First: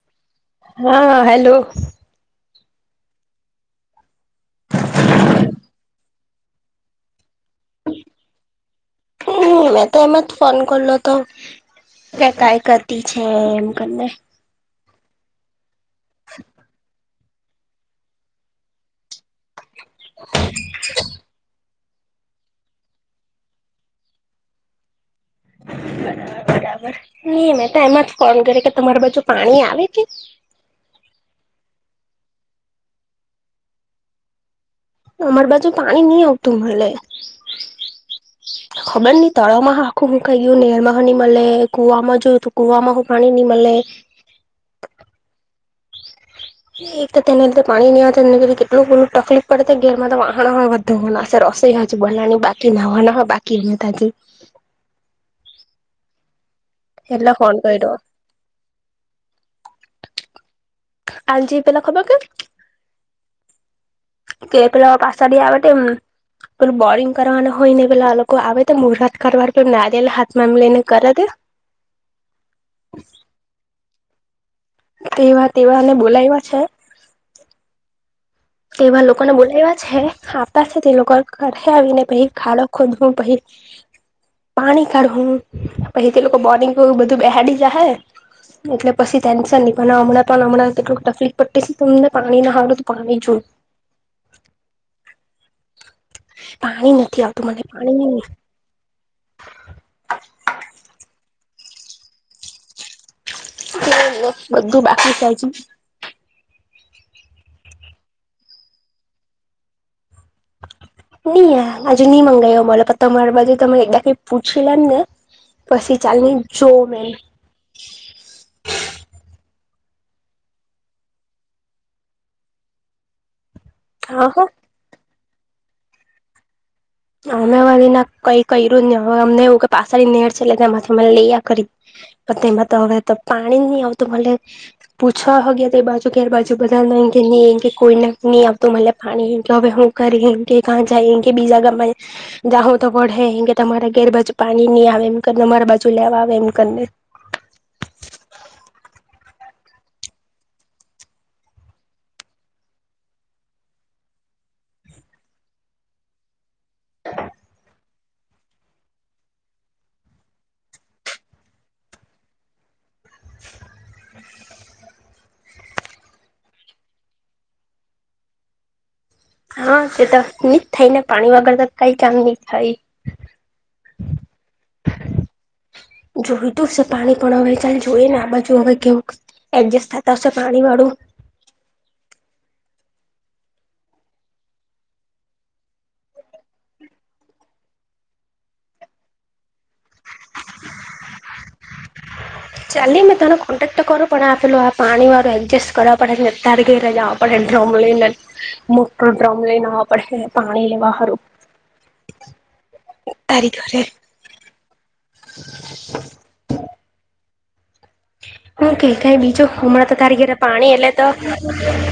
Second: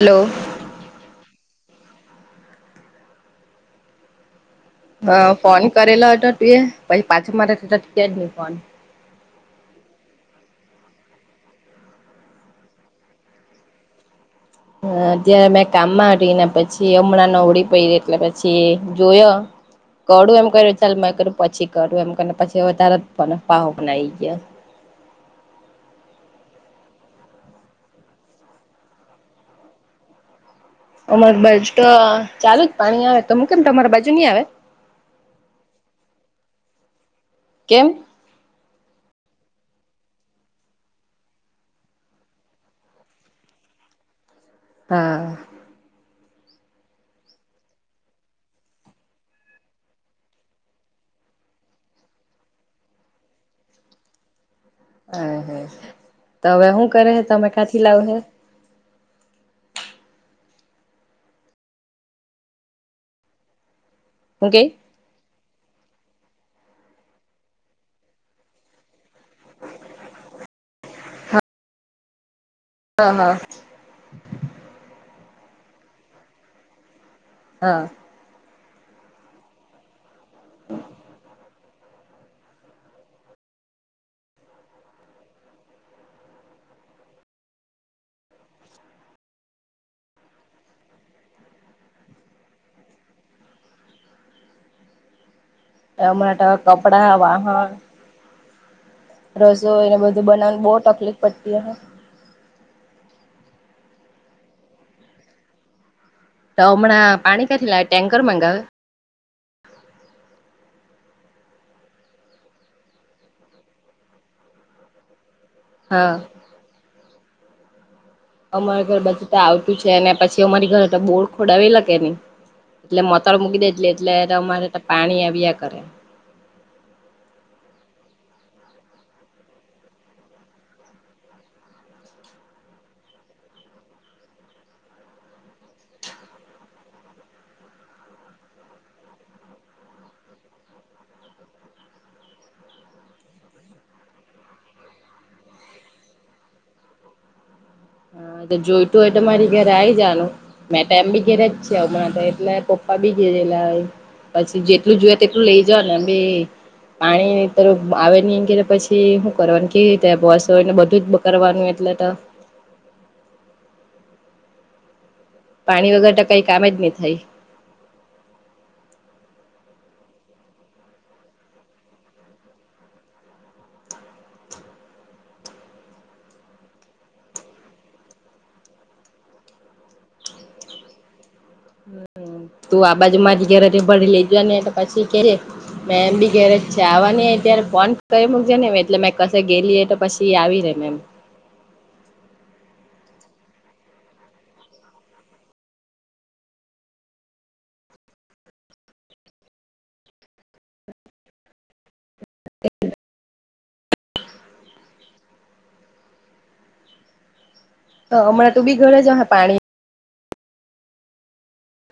Hello હા hello હા phone કરેલો હતો તું એ પહિ પાછો મારાથી તને થીયો જ ની ફોન હમ્મ મે તો એમાંજ ફોન કરલો તો કે કાઈ કરતી છે એમ કરને હ ત્યારે મેં કામમાં આવી ને પછી હમણાં નવડી પડી એટલે પછી જોયો કડુ એમ ક્યુરુ ચાલ મેં કીધું પછી કરું એમ કરને પછી અવે તારોજ ફોન પાહો બનાય ગ્યો [inaudible] બરાબર નું મે તો એમાં જ ફોન કરે કે તમારી બાજુ પાણી આવે કે અમારી બાજુ તો ચાલુ જ પાણી આવે તોમું કેમ તમારા બાજુ નઈ આવે અમાર બાજુ પાણી ની આવતું મલે કેમ ખબર ની તળાવમાં હો આખું હું ખાઈ ગયું નેરમાં હો ની મલે કુવામાં જોયુંતો કુવામાં હો પાણી ની મલે [inaudible] હા. [inaudible] એ તેને લીધે પાણી ની [unintelligible] કેટલું બધું તકલીફ પડે ઘેરમાં તો વાહણ હો ધોવાનાશે રસોઈ [unintelligible] બનાવાની બાકી નાવાના હો બાકી [unintelligible] હ હ તો હવે હું કરે હે એટલે તમે ફોન ક્યાંથી કર્યો લાવ હે આજી પેલા ખબર કેમ કે પેલા પાસાડી આવે [unintelligible] પેલુ બોરિંગ કરવાના હોય ને પેલા લોકો આવે તો મુરાત કારવાર નારિેયેલ હાથમાં એમ લઈ ને કર તે હા હા. તેવા તેવાને બોલાયવા છે. હા. તેવા લોકોને બોલાયવા છે આવતાછે તે લોકો કર હે આવીને પહિ ખાડો ખોદહું પહિ પાણી કાઢહું પહિ તે લોકો બોરિંગ એબધું બેહાડી જા હે એટલે પસી ટેન્શન ની પણ હમણાં પણ હમણાં કેટલું તકલીફ પડતી સે અમને પાણી ના હારું તો પાણી [inaudible] હમણાં તો પાણી કપડા નથી આવતું મને વાહણ પાણી [unintelligible] રસોઈને બધું બનાવને બો તકલીફ પડતી અહે બધું બાકી સાજુ તોમણા પાણી કથી લાવે ટેન્કર મગાવે? નહી આજે નઈ મંગાવયો પણ તમારી બાજુ તમે એકદા કઈ પૂછી લમ ને પછી હા ચાલને જોઉ મે. અમારા ઘર બાધું તો આવતું છે, અને પછી અમારી ઘરે તો બોર ખોડાવે લા કે નહી એટલે મોતર મૂકી દે હા એટલે હા અમારે પાણી આવ્યા કરે. અમે અમેરી ના કઈ કર્યું જ નહિ હવે અમને એવું કે પાછળની નેર છે એ માંથી મને લઈયા કરી પણ તેમાં તો હવે તો પાણી નહી આવતું મલે પૂછવાગયા હો ગયા તે બાજુ ગેર બાજુ બધા ન કોઈ ને ની આવતો મલે પાણી હવે હું કર કેં કા જાય કે બીજા ગા મા જાઉ તો પણે કે તમારે ગેર બાાજુ પાણી નહી આવે એમ કરીને અમારા બાજુ લેવા આવે એમ કરીને [inaudible] હા જોઈતું હોય તો મારી ઘરે આવી જાનું મેં એમ બી ઘરે જ છે એટલે તો હમણાં તો પપ્પા બી ઘેરે લા હોય પછી જેટલું જોયે તેટલું લઈ જાવ ને એમ બી પાણી તોર આવે ની એમ કે તો પછી શું કરવાનું કેવી રીતે રસોઈને બધું જ કરવાનું એટલે તો [inaudible] [inaudible] પાણી વગર તો કઈ કામ જ નહી થાય હા તે તો નિજ થાય ને પાણી વગર તો કઈ કામ નહી થાય. [inaudible] જોયતું હશે પાણી પણ હવે ચાલ જોઈએ ને આ બાજુ હવે કેવું એડજસ્ટ થતા હશે પાણી વાળું. [inaudible] તું આ બાજુ મારી ઘરેથી ભળી લે જા ને પછી કેહે મે એમ બી ઘરે અછા આવવાની હોય ત્યારે ફોન કરી મૂકજે ને એ એટલે મે કસે ગેલી એ તો પછી આવી રેમ એમ. ચાલી મેં તને કોન્ટેક્ટ તો કરો પણ આપેલું આ પાણી વાળું એડજસ્ટ કરવા પડે ને અતાર ઘેરે જવા પડે. ડ્રમ લેઈને મોટો ડ્રમ લેઈને આવા પડે પાણી લેવા હારુ [inaudible] તારી ઘરે. હમણાં તું હું બી ક ઘરે જ કઈ અહે બીજો પાણી હમણાં તો તારી ઘરે પાણી એલે તો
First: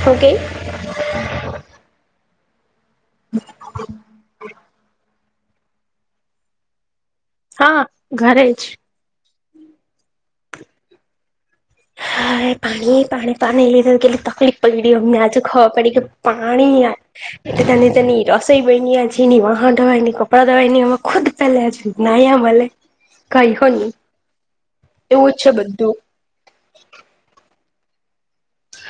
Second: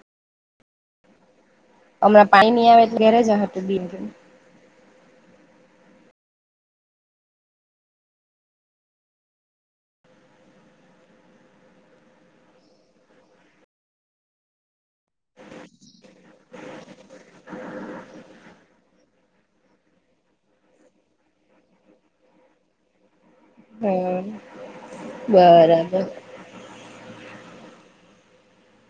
હું કેય પાણી નહી આવે તો ઘેરે જ હત બિ. હા ઘરે જ. હા પાણી પાણી પાણી લીધે કેટલી તકલીફ પયડી અમને આજુ ખબર પડી કે પાણી એ તની તેની રસોઈ બયની હજી એની વાહણ ધોવાય ની કપડાં ધોવાઈ ની એ ખુદ પેલાજ નાહ્યા મલે કઈ હો ની હમ એવું છે બધું. બરાબર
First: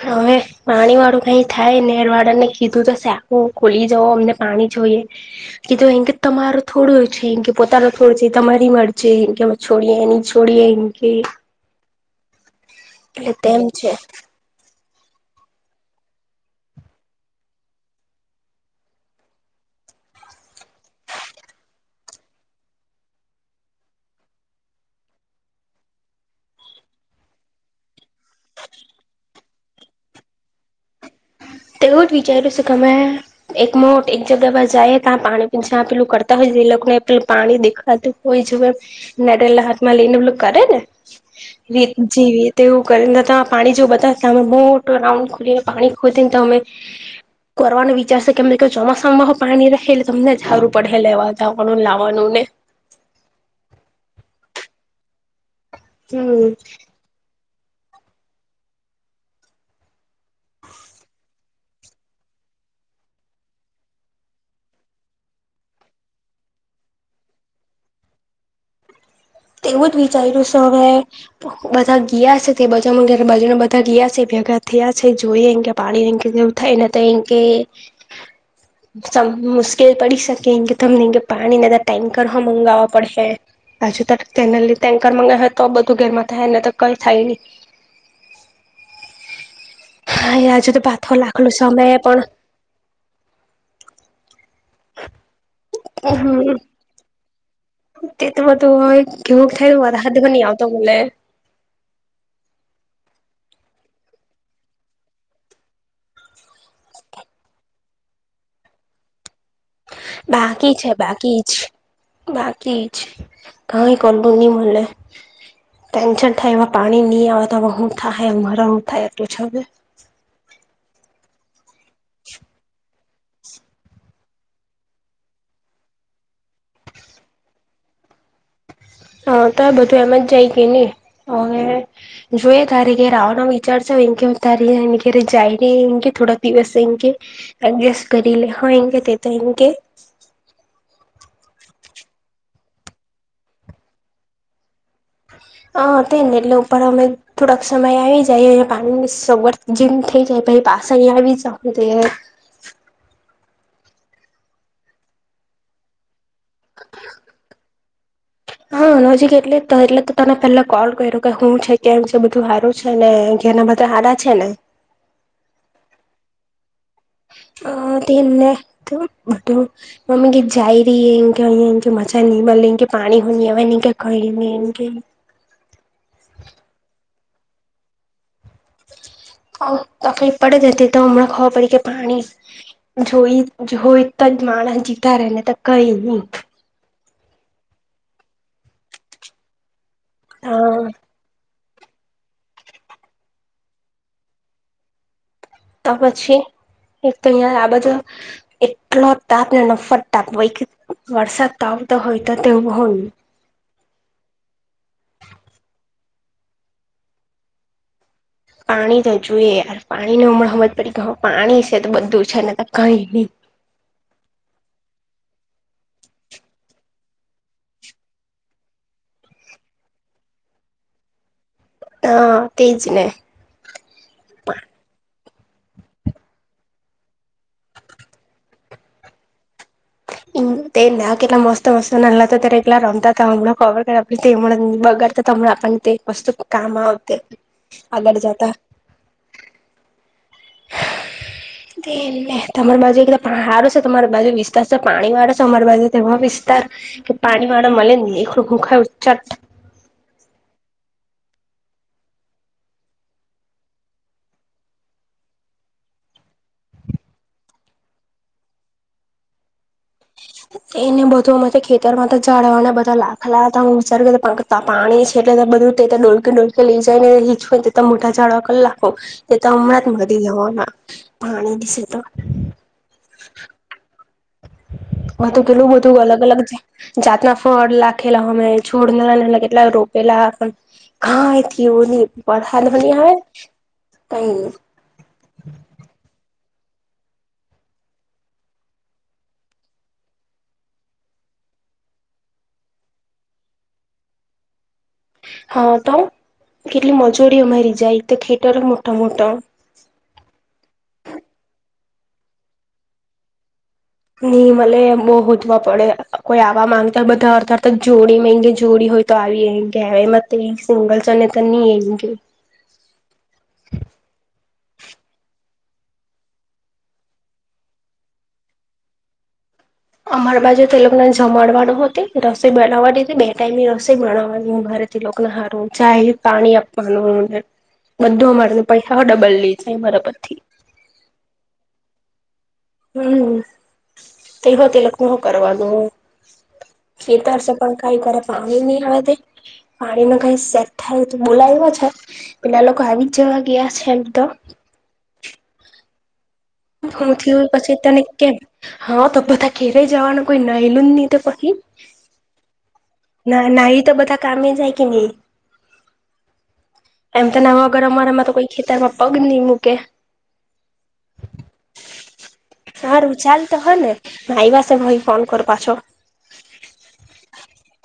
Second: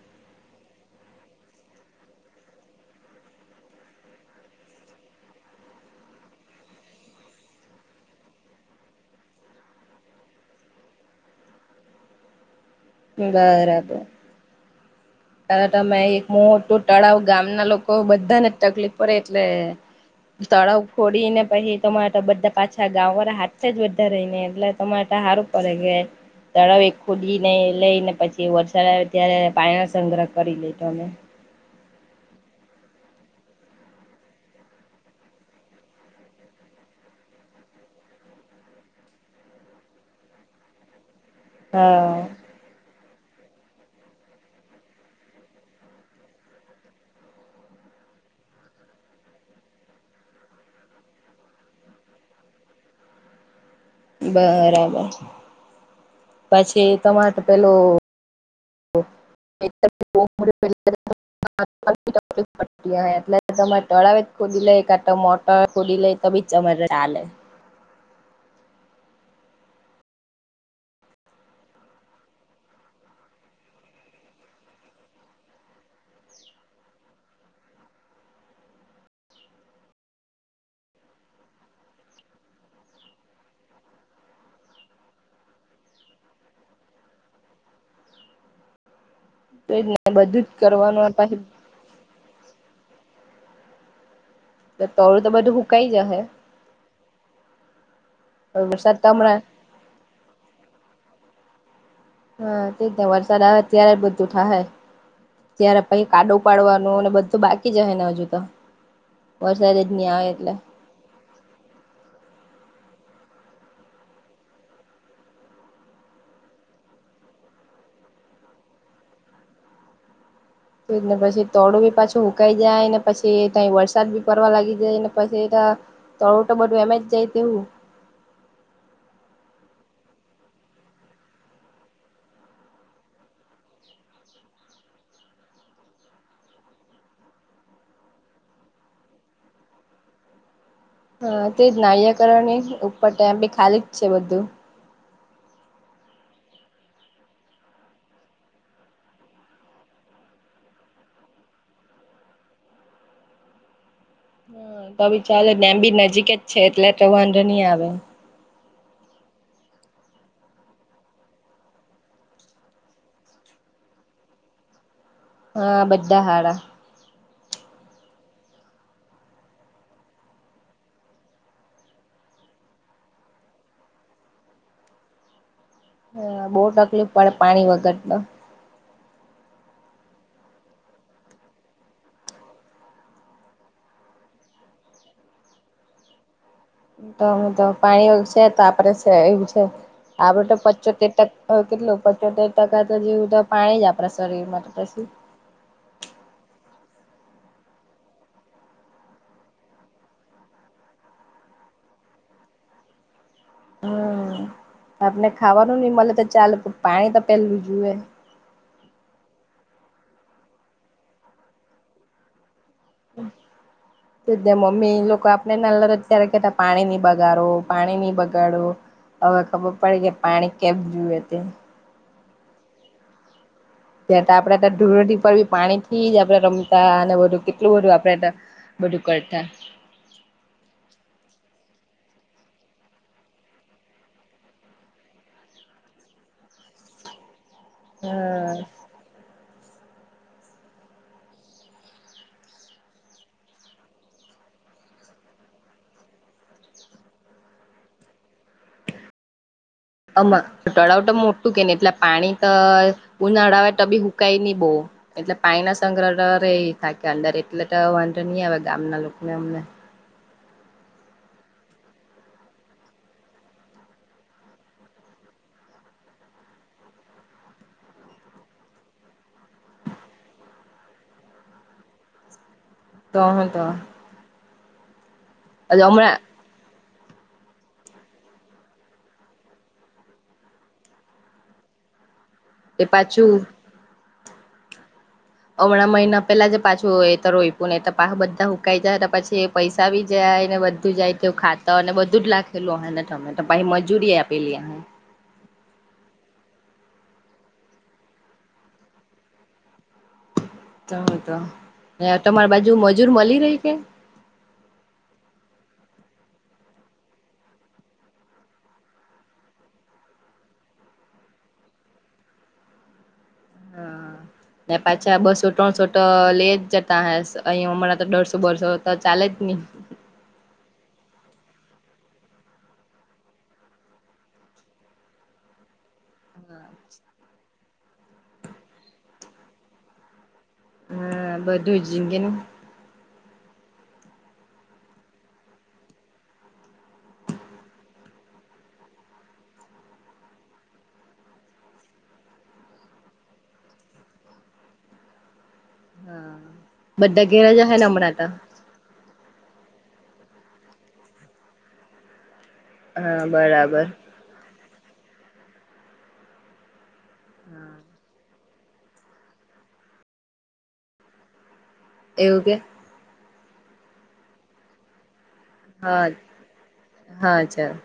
હવે પાણી વાળું કઈ થાય નેર વાળાને કીધું તો સાકું ખુલી જવો અમને પાણી જોઈએ તો એમ કે તમારો થોડો છે, એ કે પોતાનો થોડો છે, તમારી મરજી એમ છોડીએ ન છોડીએ એમકે. એટ તેમ છે. તા તમે એક મોટું તળાવ ગામના લોકો બધાને જ તકલીફ પડે એટલે તળાવ ફોડીને પછી તમારટ બધા પાછા ગાંવ વાળા હાથે જ બધા રહીને એટલે તમાટ સારું પડે કે તળાવ એ ખોદી ને લઈ ને પછી વરસાદ આવે ત્યારે પાણી સંગ્રહ કરી લેતો અમે તો એવું જ વિચાર્યું છે કેમે એક મોટ એક જગ્યા પર જાય ત્યાં પાણી પીનસા પેલું કરતા હોય એ લોકો ને પેલું પાણી દેખાતું હોય જોએ નરેલા હાથમાં લઈ ને પેલું કરે ને રી હા જેવીતે એવું કરી ત પાણી જો બતા ત મોટો રાઉન્ડ ખુદીને પાણી ખો અમે કરવાનું વિચારશે કેમ કે ચોમાસામાં હો પાણી રેહે એટલે તમને જારું પડે લેવા જવાનું લાવાનું. ને બરાબર હમ પછી તમાટ પેલું [unintelligible] ‌. [unintelligible] એટલે તમે તળાવે ખોદી લઈ કાટ મોટર ખોદી લઈ તો બી તમારા તા ચાલે. [inaudible] એવું જ વિચાર્યું સરવે બધા ગયા છે તે બજા ઘ બાજુને બધા ગયા છે. ભગા થયા છે જોઈએ એ કે પાણી જેવું થાય તો એ કે મુશ્કેલ પડી શકે એ કે તમને કે પાણીના ટેન્કરમાં મંગાવવા પડશે. અચ્છા ત તેને લ ટેન્કર મગાવે હોય તો બધું ગેરમાં થાય એને તો કઈ થાય નહી. તો જ ને હા બધું જ આજુ તો પાથો કરવાનું પછી લખલો સમયે પણ ટળું તો બધું હૂકાઈ જશે. હમ તે તો વરસાદ તો બધું હમણાં કેવું થઈું હો હા નહી આવતો ભલે હા તે વરસાદ આવે ત્યારે બધું થાય ત્યારે પ કાડો પાડવાનું ને બધું બાકી જાય ને હજુ તો વરસાદ જ ની આવે એટલે બાકી છે બાકી જ બાકી છે કાં કરલું ન મલે. ટેન્શન થાય એમાં પાણી નહી આવે તો હું થાય મારા હું થાય એટલું છ હ. [inaudible] પછી તોડું બી પાછું ઉકાઈ જાય. પછી ત્યાઈ વરસાદ બી પડવા લાગી જાયને પછી ત તળું તો બધું એમ જ જાય તેવું. હા તો બધું એમ જ જાય ગય કેની હવે જોય તારે કે રવાનો વિચારશો એ કે તારે એ ઘરે જાય ર એ કે થોડા દિવસ એ કે એજ કરી હા એ તો એમકે હા તે જ નાહયકરણ ન ઉપર ટ બી ખાલી જ છે બધું. હ તે ને એટલે ઉપર અમે થોડાક સમય આવી જાય પાણીની સગવડ જેમ ઠીક છે ભાઈ પાસ ભી ચતી તો ભી ચા ડેમ બી નજીક જ છે એટલે તો વાંધો નહી આવે. હા. જી એટલે એટલે તો તને પેલા કોલ કર્યો કે હું છે કેમ છે બધું હારું છે નેના બધા હા- રા છે ને હા બધા હાડા. અ તેને બટ મમ્મી ગી જાય ર એંગંગ મજા. નિમલ કે પાણી એમ કે કઈ નઈ એમ કંઈ ની ને હા બહુ તકલીફ પડે પાણી વગર ત તખલી એ પડે દતી તોમળ ખવા પ કે પાણી જોઈ જોય તો જ માણસ જીતા રે ને તો કઈ નહી. તો પાણી છે તો આપડે એવું છે આપડું તો હા પચોતેર ટક હ કેટલું પંચોતેર ટકા તો જેવું તો પાણી જ આપણા શરીરમાં તો પછી. ત પછી. એક તો અંયા આ બાજુ [unintelligible] એટલો તાપ ને નફત તાપ [unintelligible] વરસાદ તોવ તો હોય તો તેવુ હોય. અ આપને ખાવાનું ની મલે તો ચાલે પાણી તો પેલું જુએ. પાણી તો જુએ યરે પાણી નું અમણાં હમજ પડી કે હ પાણી છે તો બધું છે નય તર. હમ તેજ ને મમ્મી લો કો આપણે નાંલા હતા ત્યારે કેતા પાણી ની બગાડો પાણી ની બગાડો અવે ખબર પડી કે પાણી કેમ જુએ તે. અ તેેજને. ત્યારે આપડે તો ધુરેટી પર ભી પાણી થી જ આપળે રમતા અને બધું કેટલું બધું આપળે ટ બધું કરતા. હમ. તેજ ને આ કેટલા મસ્ત-મસ્ત નાણલા હતા ત્યારે એકટલા રમતા તા હમણાં ખબર કે અમણાં બગાતા તો અમણાં આપ પણ તે વસ્તુ કામ આવતે, આગળ જતા. હા તમાર બાજુ એકદા હારૂ છે તમારે બાજુ વિસ્તાર સ પાણી વાળા સે અમાર બાજુ તમાર વિસ્તાર કે પાણી વાળા મલે જ ની એખલુ હુંખાય ચ્ચત. અમા તળાવ તો મોટું કે ની એટલે પાણી તો ઉનાળા આવે તો બી હુકય ની બો એટલે પાણી ના સંગ્રર રે થાકે અંદર એટલે તો વાંધો ની આવે ગામના લોકને અમને. એને બધું અમે ખેતર માં તો જાળવા અને બધા લાખ લાવતા હોય વિચાર [unintelligible] પાણી છે. [unintelligible] [unintelligible] બધું તે તો ડોલકે-ડોલકે લઈ જાય ને [unintelligible] મોટા જાળવા કરલાખો તે તો હમણાં જ વદી [unintelligible] જવાના પાણીનીસે તો. તો હું તો મા તો કેટલું બધું હમણાં અલગ-અલગ જે જાતના ફળ લખેલા અમે છોડ ને નાના કેટલા રોપેલા પણ કાઈ થીયુ ની વરહાદ હો એ ની આવે, પાછું કઈ ની. અમણા મહિના પેલા જે પાછું એ તોઈપ્યું ને તો પાહા બધા હુકાઈ જાહે તો પછી એ પૈસા ભી જાય ને બધું જાય તો ખાતાર ને બધું જ લખેલું ઓહે ને તમે તો પાહી મજૂરી એ આપેલી ઓહે. હા તો કેટલી મજૂરી અમારી જાય, એક તો ખેતર મોટા-મોટા. તો હું તો, તમાર બાજુ મજૂર મલી રેય કે? ની મલે બો ગોતવા પડે અ-અ કોઈ આવા માંગતા બધા અળધા અળઘા તો જોડી જોડી હોય તો આવીયે એમ કેય એમ જ તો સિંગલ ચલ ની એેમ કેય. [inaudible] [inaudible] હા ને પાછા બસો ત્રણસો તો લે જ જતા ઓહે અંયા અમરા તો દઢસો બસો તો ચાલે જ ની. અમારા બાજુ તો એ લોકો જમાડવાનું હો કેય રસોઈ બનાવાની તે બે ટાઈમની રસોઈ બનાવાની અમારે ઉપર થી લોકના હારું ચાય પાણી આપાનું ને બધું અમારે પૈહા હો ડબલ લઈ જાય અમારા પરથી. હા બધું અમ કે ની. [inaudible] હમ તે હો તે લોકનુ હું કરવાનું. ખેતર સફળ ખાય પર પાણી ની આવે તે, પાણી ન કઈ સેટ થાય તો બોલાય હો છે પેલા લોકો આવી જ જેવા ગયા છે એમ તો. હા. હું બધા થીયુ ઘેર જ પછી હે ને તને હમણાં તો કેમ, હા તો બધા ઘેરે જવાનું કોઈ નહલું ની તે પખી. હા ના-ના બરાબર ઈ તો બધા કામે જાય ની એમ તો નાવા વગર અમારામાં તો કોઈ ખેતરમાં પગ ની મૂકે. એવું કે સારું ચાલ તો હ ને આઇવા સે તો ફોન કરૂ. હા-હા ચાલ.